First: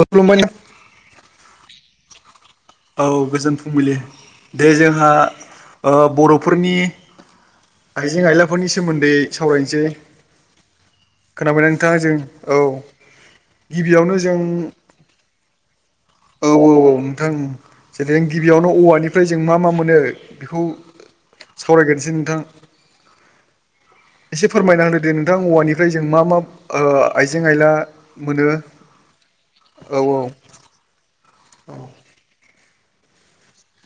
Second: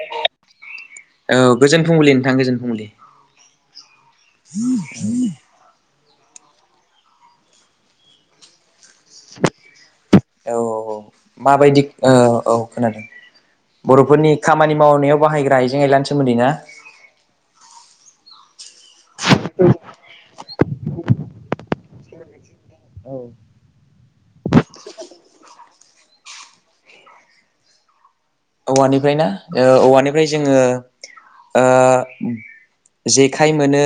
खुलुमबाय नों औ गोजोन फुंबिलि नोंथां गोजोन फुंबिलि औ गोजोन फुंबिलि दे जोंहा ओ बर' फोरनि आइजें आइलाफोरनि सो सोमोन्दै सावरायनोसै औ औ खोनाबायना नोंथाङा जों औ गिबियावनो बर'फोरनि जों खामानि मावनायाव बाहायग्रा आइजें आयलानि सोमोन्दै ना औ औ औ नोंथां ओं रें गिबियावनो औवानिफ्राय जों मा मा मोनो बेखौ सावरायग्रोनसै नोंथां औ एसे फोरमायना होदो दे नोंथां औवानिफ्राय जों मा मा ओ आइजें आइला मोनो औ औवानिफ्राय ना ओ औ औवानिफ्राय जोङो ओ जेखाइ मोनो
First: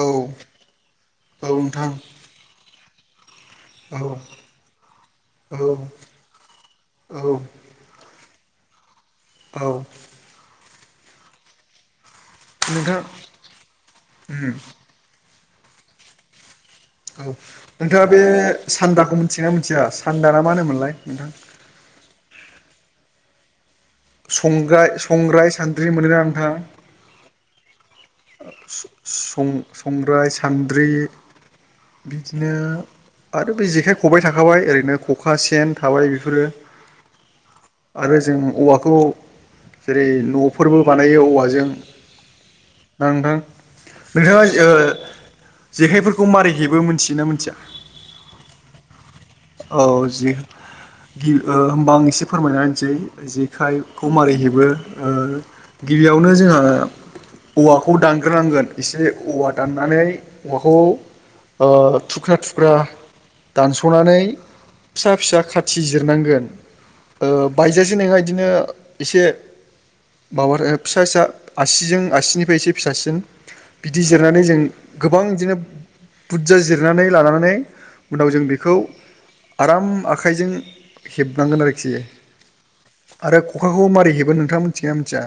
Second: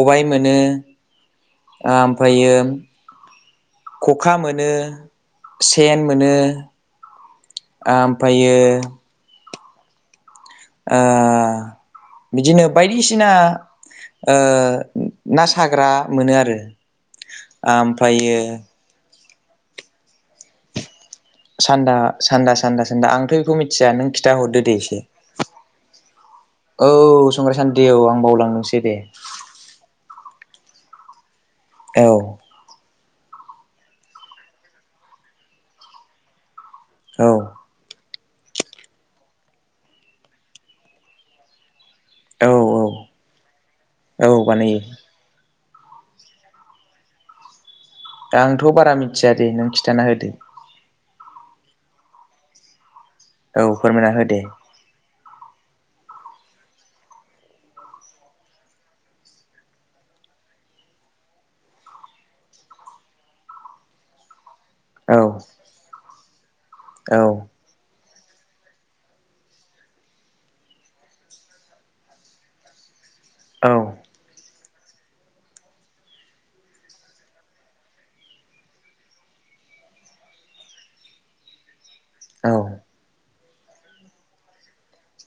औ मोनो औ नोंथां ओ ओमफ्रायो औ खखा मोनो औ सेन मोनो औ ओम फायो औ ओ बिदिनो नोंथां बायदिसिना ओ उम ना साग्रा मोनो आरो औ नोंथाङा बे ओमफ्रायो सान्दाखौ मोनथियो ना मोनथिया सान्दा नामा होनोमोनलाय? नोंथां सान्दा सान्दा सान्दा सान्दा आंथ' बेखौ मि थिया नों खिथाहरदो दे संग्राय एसे संग्राय सान्द्रि मोनोना औ संग्रा सान्द्रि औ आं बावलांदोंसो दे सं संग्राय सा सान्द्रि औ बिदिनो आरो बे जेखाइ खबाय थाखाबाय ओरैनो खखा सेन थाबाय बेफोरो औ आरो जों औवाखौ जेरै न'फोरबो बानायो औवाजों औ औ ना नोंथां औ नोंथाङा ओ बानायो जेखाइफोरखौ मारै हेबो मोनथियोना मोनथिया? दा आंथ' बारा मि औ जि गिबि ओ होमबा आं एसे फोरमायना होनसै औ जेखाइखौ फोरमायना मारै होदो हेबो ओ गिबियावनो जोंङो औवाखौ दानग्रोनांगोन एसे औवा दाननानै औवाखौ ओ थुख्रा थुख्रा दानस'नानै फिसा औ फिसा खाथि जिरनांगोन औ बायजासे नङा बिदिनो एसे माबा फिसासा आसिजों आसिनिफ्रायसे फिसासिन औ बिदि जिरनानै जों गोबां बिदिनो बुर्जा जिरनानै लानानै उनाव जों बेखौ आराम आखाइजों हेबनांगोन आरोखि औ आरो ख'खाखौ मारै हेबो नोंथां मिथिगोनना मिथिया?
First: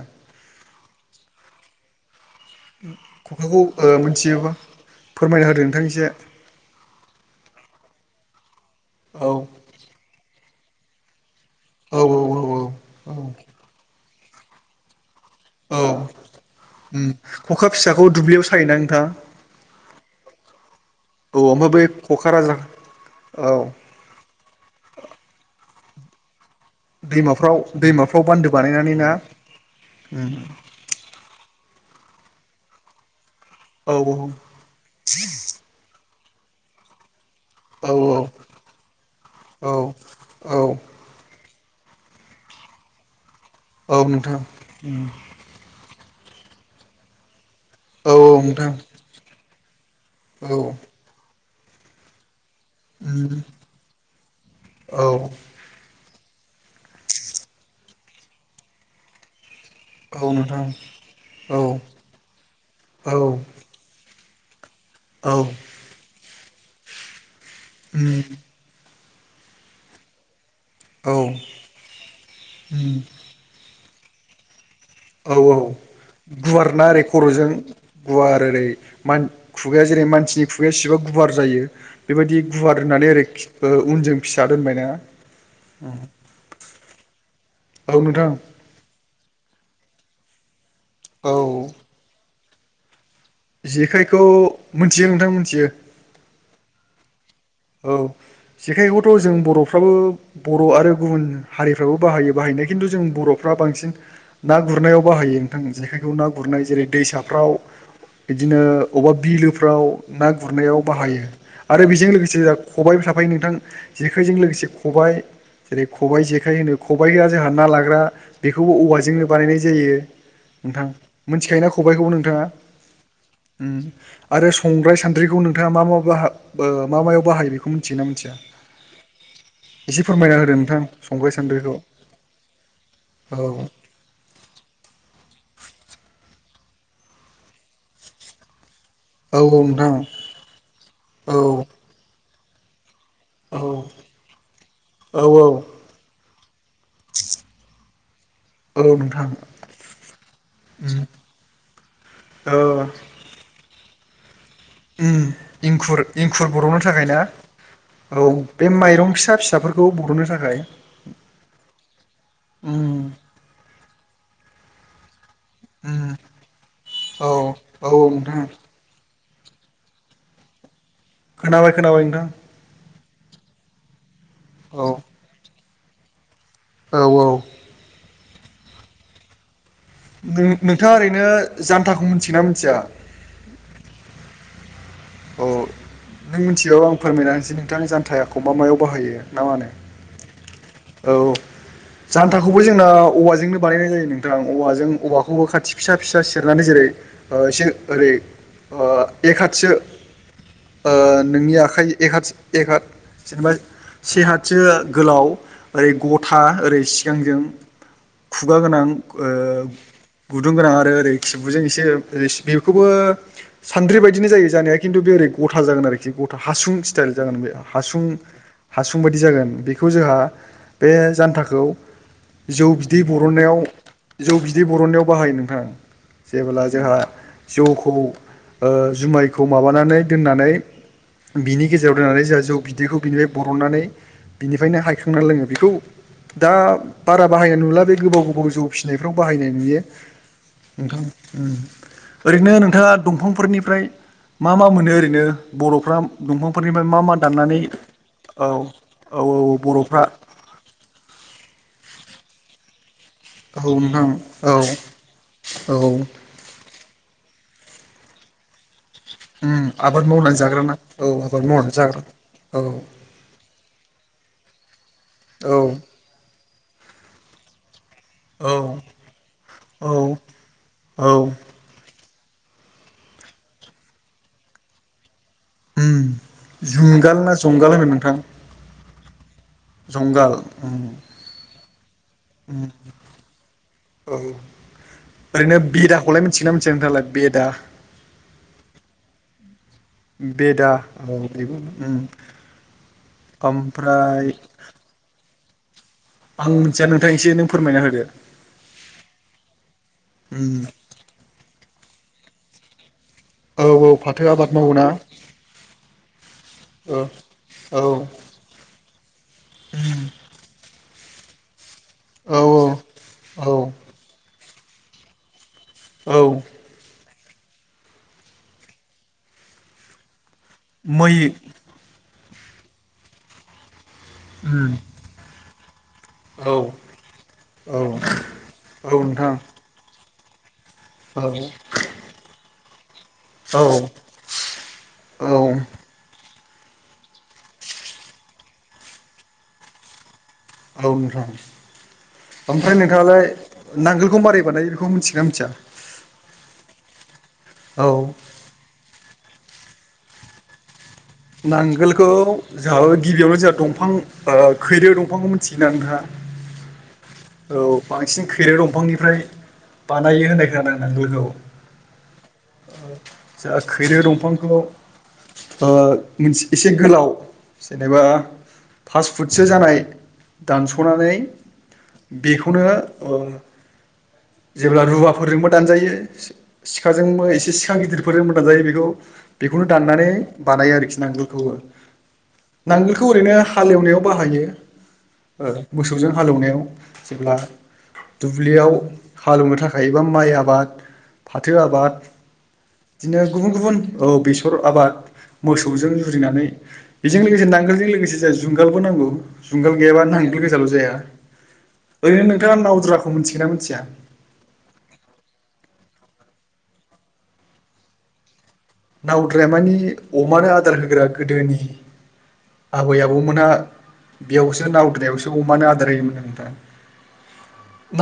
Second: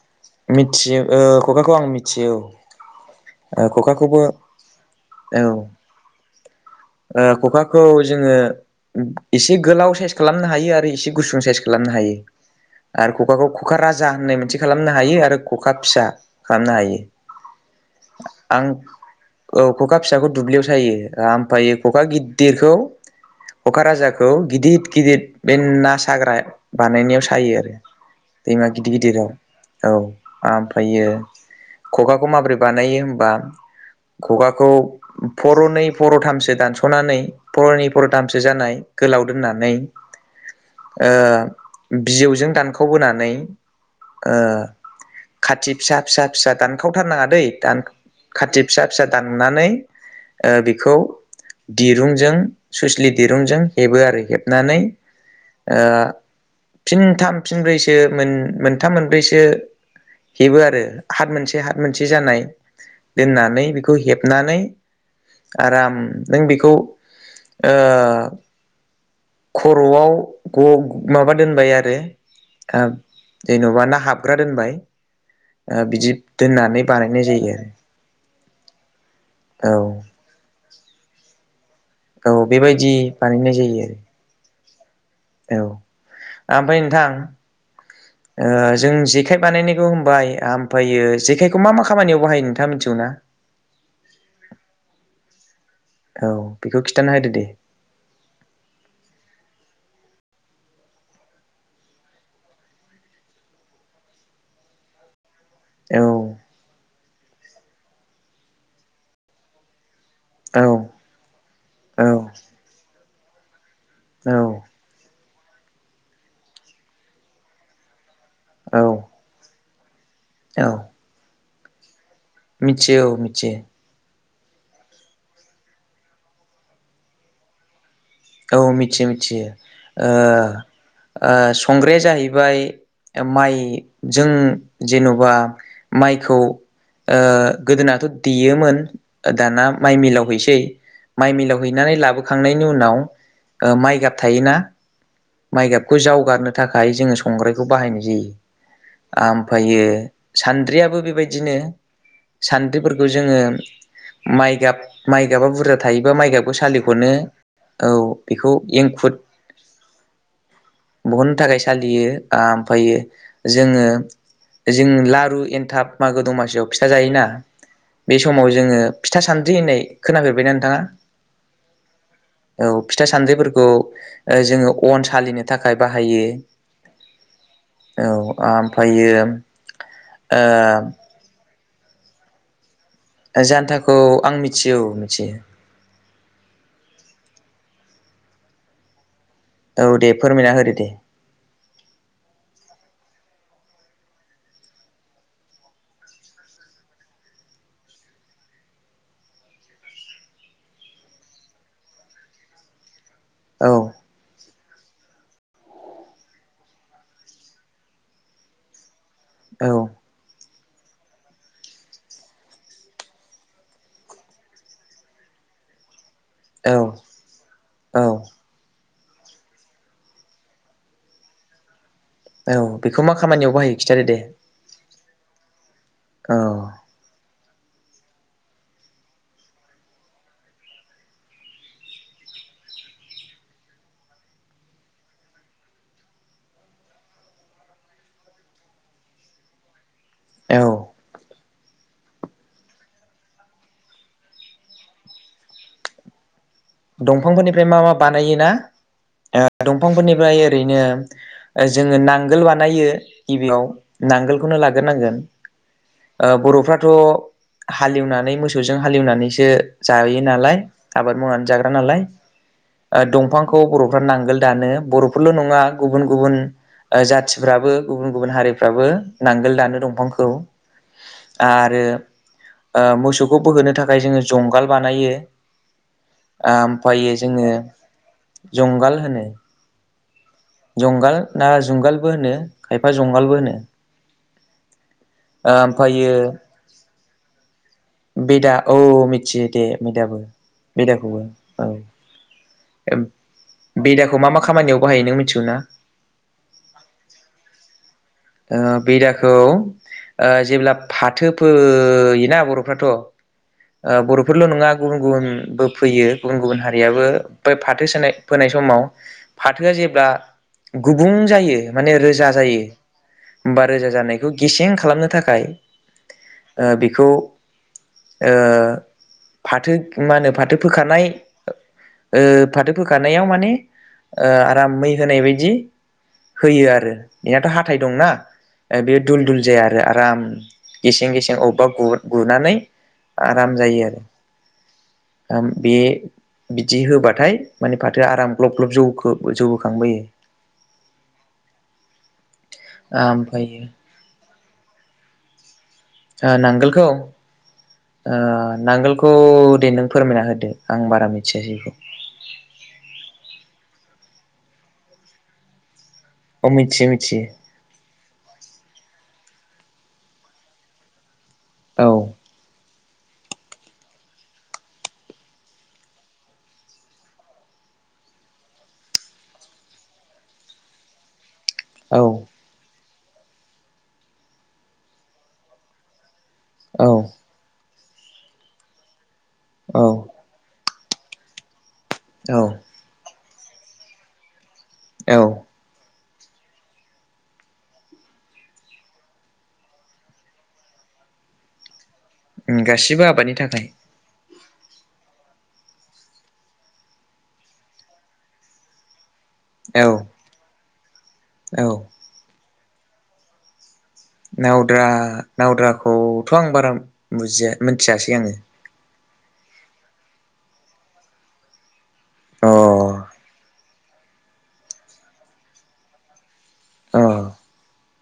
मिथियो ओ ख'खाखौ आं मिथियो औ ख'खाखौ ओ खखाखौबो मिथियोबा औ फोरमायना होदो नोंथां एसे ओ ख'खाखौ जोङो औ एसे गोलाव साइस खालामनो हायो आरो इसे गुसुं साइस बो खालामनो औ हायो औ आरो ख'खाखौ खुखा राजा होननाय मोनसे खालामनो हायो आरो। ख'खा औ फिसा खालामनो हायो उम खखा फिसाखौ दुब्लियाव आं सायोना नोंथां औ ख'खा फिसाखौ दुब्लियाव सायो औ ओमफ्राय ओमफ्रायायो बै ख'खा राजा गिदिरखौ औ क'काराजाखौ गिदिर गिदिर बे ना साग्रा बानायनायाव दैमाफ्राव सायो आरो दैमाफ्राव बान्दो दैमा गिदिर बानायनानै ना गिदिराव औ उम ओमफ्रायो ख'खाखौ माबोरै बानायो होनबा औ ख'खाखौ पर'नै पर'थामसो दानस'नानै औ पर'नैनि बर'थामसो जानाय गोलाव औ दोननानै औ ओ बिजौजों दानख'बोनानै औ नोंथां उम खाथि फिसा फिसा फिसा दानखावथारनाङा दै दान औ औ खाथि नोंथां फिसा फिसा दाननानै ओ औ बेखौ दिरुंजों सुइसलि उम दिरुंजों हेबो आरो हेबनानै औ औ ओ। फिनथाम फिनब्रैसो मोनथाम मोनब्रैसो हेबो नोंथां आरो हाथ औ मोनसे हाथ मोनसे जानाय औ दोननानै बेखौ हेब नानै औ आराम नों बेखौ ओ उम खर'आव ग' औ माबा उम दोनबाय आरो जेन'बा ना हाबग्रा दोनबाय औ औ ओ बिदि गुवार दोननानै ना ओरै बानायनाय खर'जों जायो गुवार ओरै मान आरो खुगाया जेरै मानसिनि खुगाया सिबा गुवार जायो। औ औ बेबायदि गुवार दोननानै ओरै बानायनाय जायो आरो उनजों फिसा दोनबायना। औ ओमफ्राय नोंथां औ नोंथां ओ जों जेखाइ बानायनाय होनबाय ओमफ्रायो औ जेखायखौ मा मा खामानियाव बाहायो नोंथाङ मिथिगौ ना? जेखायखौ मिथियो नोंथां मोनथियो। खोनथाना होदो दे औ जेखाइखौथ' जों बर'फ्राबो बर' आरो गुबुन हारिफ्राबो बाहायो बाहाय खिन्थु जों बर'फ्रा बांसिन ना गुरनायाव बाहायो। जेखाइखौ ना औ गुरनाय जेरै दैसाफ्राव बिदिनो बबेबा बिलोफ्राव ना औ गुरनायाव बाहायो आरो बेजों लोगोसे औ ख'बायाइबो थाफायो नोंथां जेखायजों लोगोसे औ ख'बायाइ जेरै ख'बाइ जेखाय होनो ख'बाइआ जोंहा ना लाग्रा बेखौबो औवा जोंनो बानायनाय जायो औ नोंथां मोनथिखायो ना ख'बाइखौबो नों थाङा मिथियो औ मिथियो उम आरो संग्राय सान्द्रिखौ नोंथाङा मा मा बाहा मा मायाव बाहायो बेखौ मिथियोना मिथिया औ मिथियो मिथियो एसे ओ फोरमायना होदो नोंथां संग्राय ओ सान्द्रिखौ संग्राया जाहैबाय औ माइजों जेन'बा माइखौ ओ गोदोनाथ' देयोमोन औ औ दाना माइ नोंथां मिलाव हैसै माइ औ मिलाव हैनानै लाबोखांनायनि उनाव औ ओ माइगाब थायोना औ औ माइ गाबखौ जावगारनो थाखाय जोङो संग्रायखौ बाहायनाय औ जायो। नोंथां ओमफ्रायो सान्द्रियाबो बेबायदिनो ओ सान्द्रिफोरखौ जोङो माइगाब उम माइगाबा बुरजा इंखुर थायोबा माइ इंखुर गाबखौ बर'नो थाखाय सालिख'नो ना औ बेखौ बे माइरं एंखुद फिसा फिसाफोरखौ बर'नो थाखाय बहननो थाखाय सालियो आ ओमफायो उम जोङो जों लारु एनथाब उम मागो दमासियाव फिथा जायोना औ बे नोंथां समाव जोङो फिथा सानद्रि होननाय खोनाफेरबायना नोंथाङा। खोनाबाय खोनाबाय नोंथां। औ फिथा सान्द्रिफोरखौ ओ जोङो औ अन सालिनो थाखाय बाहायो औ औ औ आमफायो [unintelligible] नोंथाङा ओरैनो जान्थाखौ मोन्थिगोना मोन्थिया ओ जान्थाखौ आं मिथियो औ मिथियो औ नों मिथिबाबो आं फोरमायना होनोसै नोंथांनो जानथायाखौ मा मायाव बाहायो ना मानो औ दे फोरमायना होदो दे औ जान्थाखौबो जोंनाव औवाजोंनो बानायनाय जायो नोंथां औवाजों औवाखौबो खाथि फिसा फिसा सिरनानै जेरै ओ एसे ओरै ओ एक हथसो ओ नोंनि आखाइ एक हात एक हात जेनेबा औ से हातसो गोलाव ओरै गथा ओरै सिगांजों खुगा गोनां ओ औ गुदुं गोनाङा नो ओरै खिबुजों एसे बेखौबो सान्द्रि बायदिनो जायो जानाया खिन्थु बे ओरै गथा जागोन आरो खि गथा हासुं औ स्टाइल जागोन बे हासुं औ हासुं बादि जागोन बेखौ जोहा बे जान्थाखौ जौ औ बिदै बेखौ मा खामानियाव बरननायाव बाहायो खिथादो दे जौ बिदै बरननायाव बाहायो नोंथां औ जेब्ला जोहा जौखौ ओ जुमायखौ माबानानै दोननानै बिनि गेजेराव दोननानै जोहा जौ बिदैखौ बिनिफाय बरननानै बिनिफायनो हायखांनानै लोङो बेखौ दा बारा बाहायनाय नुला बे गोबाव गोबाव जौ फिसिनायफ्राव बाहायनाय नुयो औ ओंखाम ओ ओरैनो नोंथाङा दंफांफोरनिफ्राय मा मा मोनो ओरैनो बर'फ्रा दंफां दंफांफोरनिफ्राय मा मा बानायोना औ ओ औ बर'फ्रा दंफांफोरनिफ्राय ओरैनो ओ जोङो नांगोल बानायो औ गिबियाव नोंथां औ नांगोलखौनो लागोरनांगोन औ ओ बर'फ्रा थ' हालेवनानै मोसौजों हालेवनानैसो उम आबाद जायो मावनानै नालाय जाग्राना औ आबाद मावनानै जा ग्रा जाग्रा नालाय औ दंफांखौ बर'फ्रा नांगोल दानो। बर'फोरल' औ नङा गुबुन गुबुन ओ जाथिफ्राबो गुबुन गुबुन औ हारिफ्राबो नांगोल दानो औ दंफांखौ औ आरो ओ मोसौखौ बोहोनो थाखाय जोङो जंगाल बानायो उम ओमफायो जुंगाल ना जोङो जंगाल होनो नोंथां? जंगाल होनो जंगाल उम जंगाल ना जुंगालबो होनो उम खायफा जंगालबो होनो ओरैनो ओमफायो बेदाखौलाय मिथिगोना मिथिआ नोंथाङालाय बेदा बेदा औ मिथियो दे बेदाबो बेदा औ बेदाखौबो बेबो उम औ। बेदाखौ ओमफ्राय मा मा खामानियाव बाहायो नों मिथिगौ ना आं मिथिया नोंथां एसे नों फोरमायना होदो ओ बेदाखौ ओ उम जेब्ला फाथो फोयोना बर'फ्राथ' औ ओ फाथो बर'फोरल' आबाद नङा मावोना गुबुन गुबुनबो फोयो गुबुन गुबुन हारियाबो ओ बै औ फाथो उम सोनाय फोनाय समाव फाथोआ जेब्ला गु बुं जायो माने रोजा जायो औ औ होमबा रोजा जानायखौ गेसें खालामनो थाखाय औ ओ बेखौ ओ फाथो मा होनो फा थो फोखानाय मै ओ फाथो फोखानायाव माने ओ आराम उम मै होनाय बायदि औ होयो आरो एनाथ' हा थाय औ दंना ओ औ बेयो दुल नोंथां दुल जाया आरो आराम गेसें औ गेसें अबेबा ग गुनानै आराम औ जायो आरो औ आं बे बिदि होबाथाय माने फाथो आराम ग्लब ग्लब जौगो जौहोखांबोयो औ नोंथां ओमफ्राय नोंथाङालाय ओमफ्रायो नांगोलखौ मारै बानाय बेखौ मिथिगोना मिथिया नांगोलखौ औ ओ नांगोलखौ दे नों फोरमायना होदो आं बारा मिथिया जेखौ नांगोलखौ जोंहा गिबियावनो जोंहा दंफां खैरो दंफांखौ मिथिगोना नोंथां? अ मिथियो मि औ बांसिन खैरो दंफांनिफ्राय बानायो होननाय खोनादों आं नांगोलखौ औ जा खैरो दंफांखौ ओ मोनसे एसे गोलाव जेनेबा फास फुटसो जानाय दानस'नानै औ बेखौनो जेब्ला रुवाफोरजोंबो दानजायो औ सिखाजोंबो एसे सिखा गिदिरफोर मोजां जायो बेखौ बेखौनो औ दाननानै बानायो आरोखि नांगौखौ ओ औ बेखौ ओरैनो हालेवनायाव बाहायो औ मोसौजों हालेवनायाव जेब्ला दुब्लियाव हालेवनो थाखाय एबा माइ आबाद फाथो आबाद उम गासिबो इदिनो आबादनि गुबुन थाखाय गुबुन औ बे स [unintelligible] आबाद मोसौजों जुरिनानै बेजों लोगोसे नांगोलजों लोगोसे जाय जुंगालबो नांगौ जुंगाल औ गैयाबानो हांगाल गोसाल' जाया औ नो नोंथांआ नावद्रााखौ मिथिगोना मिथिया? नावद्रा नावद्राखौथ' आं बारा बुजिया मिथियासै आङो नावद्रायामानि अमानो आदार होग्रा गोदोनि अ आबै आबौमोनहा बेयावसो नावद्रायावसो अमानो आदार होयोमोन नो नोंथां अ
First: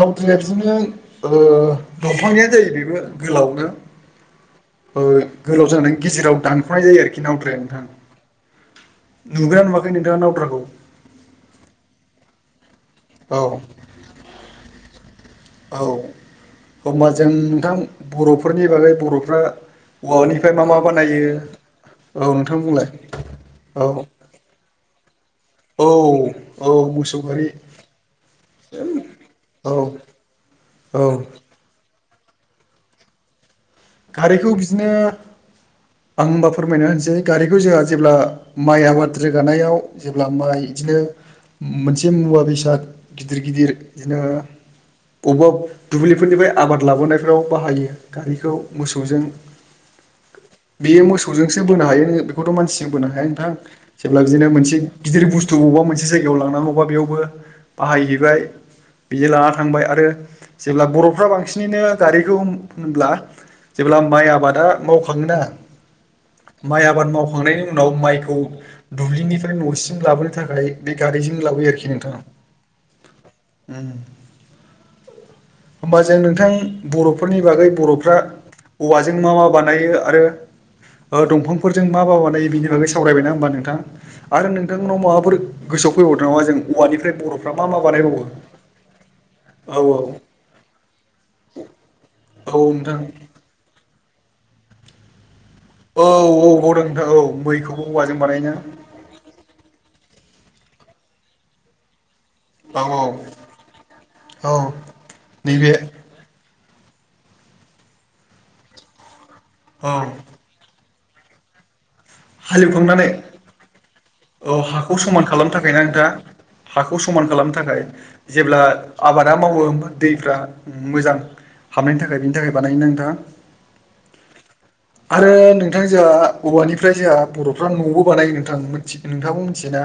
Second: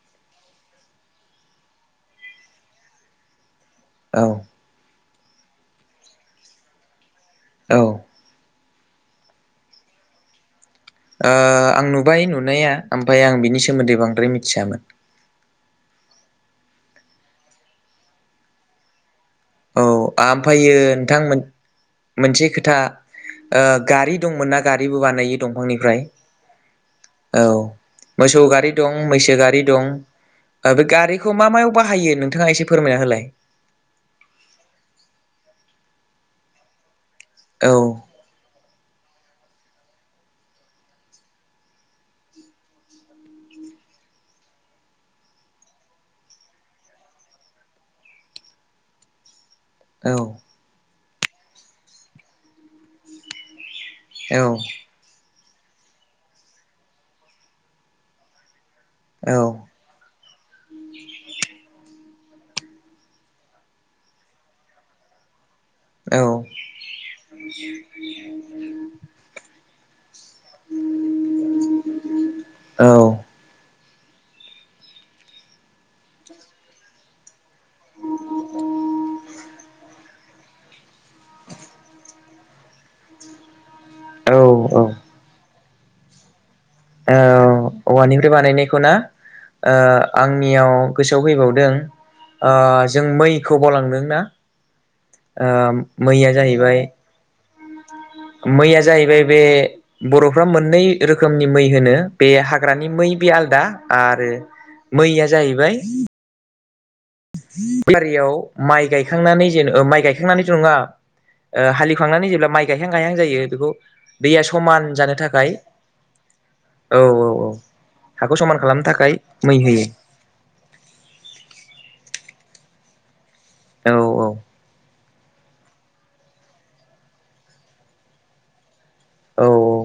नावद्राया बिदिनो ओ दंफांनिनो जायो बेबो गोलावनो औ गोलाव जानानै गेजेराव दानख'नाय जायो आरोखि नावद्राया औ ओ नोंथां नुगोना नुवाखै नोंथाङा नावद्राखौ ओ आं नुबाय नुनाया ओमफाय आं औ बिनि सोमोन्दै बांद्राय मिथियामोन। औ हमबा जों नोंथां बर'फोरनि बागै बर'फ्रा औ औवानिफ्राय मा आमफायो मा बानायो नोंथांमोन औ मोनसे नोंथां खोथा बुंलाय ओ औ गारि दंमोन ना गारिबो बानायो। औ दंफांनिफ्राय औ मोसौ औ गारि मोसौ गारि दं मैसो गारि औ दं। ओ बे औ गारिखौ मा मायाव बाहायो नोंथाङा एसे फोरमायना होलाय खारैखौ बिदिनो आं होनबा फोरमायना होनोसै गारिखौ औ जोंहा जेब्ला माइ आबाद रोगानायाव जेब्ला माइ इदिनो मोनसे मुवा बेसाद गिदिर गिदिर बिदिनो बबेबा दुब्लिफोरनिफ्राय आबाद लाबोनायफोराव बाहायो गारिखौ मोसौजों औ। बेयो मोसौजोंसो बोनो हायो बेखौथ' मानसिजों बोनो हाया नोंथां। जेब्ला औ बिदिनो मोनसे गिदिर बुस थु बवबा मोनसे जायगायाव लांनांगौबा बेयावबो बाहायहैबाय। बियो लाना औ थांबाय आरो जेब्ला बर'फ्रा बांसिनैनो गारिखौ होनब्ला जेब्ला माइ आबादा मावखाङोना माइ आबाद मावखांनायनि उनाव माइखौ दुब्लिनिफ्राय न'सिम लाबोनो थाखाय बे गारिजोंनो लाबोयो आरोखि नोंथा। औ उम होमबा जों नोंथां बर'फोरनि बागै बर'फ्रा औवाजों मा मा बानायो आरो ओ दंफांफोरजों मा मा बानायो बिनि बागै सावरायबायना होमबा नोंथां? औ आरो नोंथांनाव माबाफोर गोसोआव फैबावदों नामा जों औवानिफ्राय बर'फ्रा मा औ मा बानायबावो औवानिफ्राय बानायनायखौ ना? औ ओ आंनियाव गोसोआव फैबावदों औ नोंथां जों मैखौ गलांदोंना? ओ औ मैया औ जाहैबाय बावदों नोंथां औ मैखौबो औवाजों बानायोना मैया जाहैबाय बे बर'फ्रा मोननै रोखोमनि मै होनो। बे हाग्रानि औ मै बे औ आलदा आरो औ मैया नैबे जाहैबाय [inaudible] फारियाव माइ गायखांनानै जेन औ माइ गायखांनानैथ' नङा। ओ हालि खांनानै जेब्ला माइ गायहां गायहां हालेवखांनानै जायो बेखौ औ हाखौ समान खालामनो थाखाय ना नोंथां? हाखौ औ समान औ खालामनो थाखाय। हाखौ समान जेब्ला खालामनो थाखाय आबादा मै मावो होयो होमबा दैफ्रा मोजां हाबनायनि थाखाय बिनि थाखाय बानायोना नोंथा? औ औ। आरो नोंथां जोंहा औवानिफ्राय जोंहा बर'फ्रा न'बो बानायो नोंथां। मिन्थि नोंथाङाबो औ मिथियोना?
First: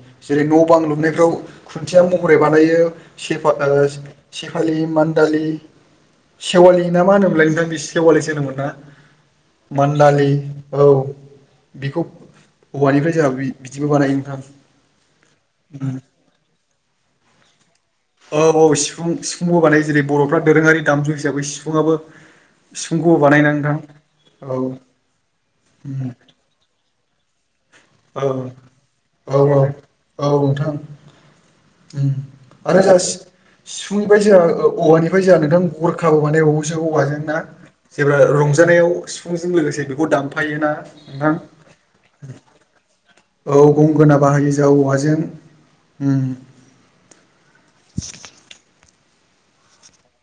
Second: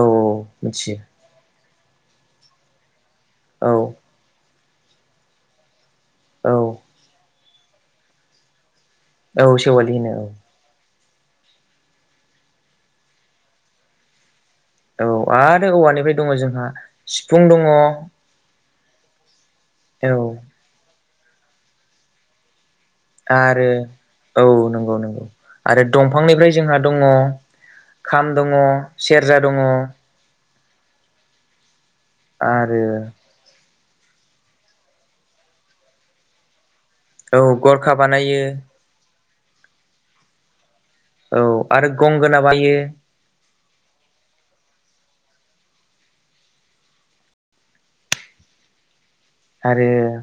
औ जेरै न' बां मिथियो लुनायफ्राव खुन्थिया महरै बानायो। सेफा ओ औ सेफालि मान्दालि औ सेवालि ना मा होनोमोनलाय नोंथां? सेवालिसो होनोमोनना? औ सेवालि होनो मान्दालि औ। बेखौ औवानिफ्राय जोंहा बि-बिदिबो बानायो नोंथां। औ आरो औवानिफ्राय दङ जोंहा सिफुं दङ। औ औ सिफुं सिफुंबो बानायो जेरै बर'फ्रा दोरोङारि दामजु हिसाबै सिफुङाबो सिफुंखौबो बानायोना आरो नोंथां? औ नंगौ नंगौ आरो उम दंफांनिफ्राय जोंहा दङ खाम औ दङ, औ सेरजा औ दङ। औ नोंथां उम आरो जास सिफुंनिफाय जोंहा ओ औवानिफाय जाया नोंथां गरखाबो मानाय बावो। औवाजों ना? औ गरखा जेब्ला बानायो रंजानायाव सिफुंजों लोगोसे बेखौ दानफायो ना? औ आरो गंगोना बा यो। औ गंगोना बाहायो जा औवाजों उम। [unintelligible] आरो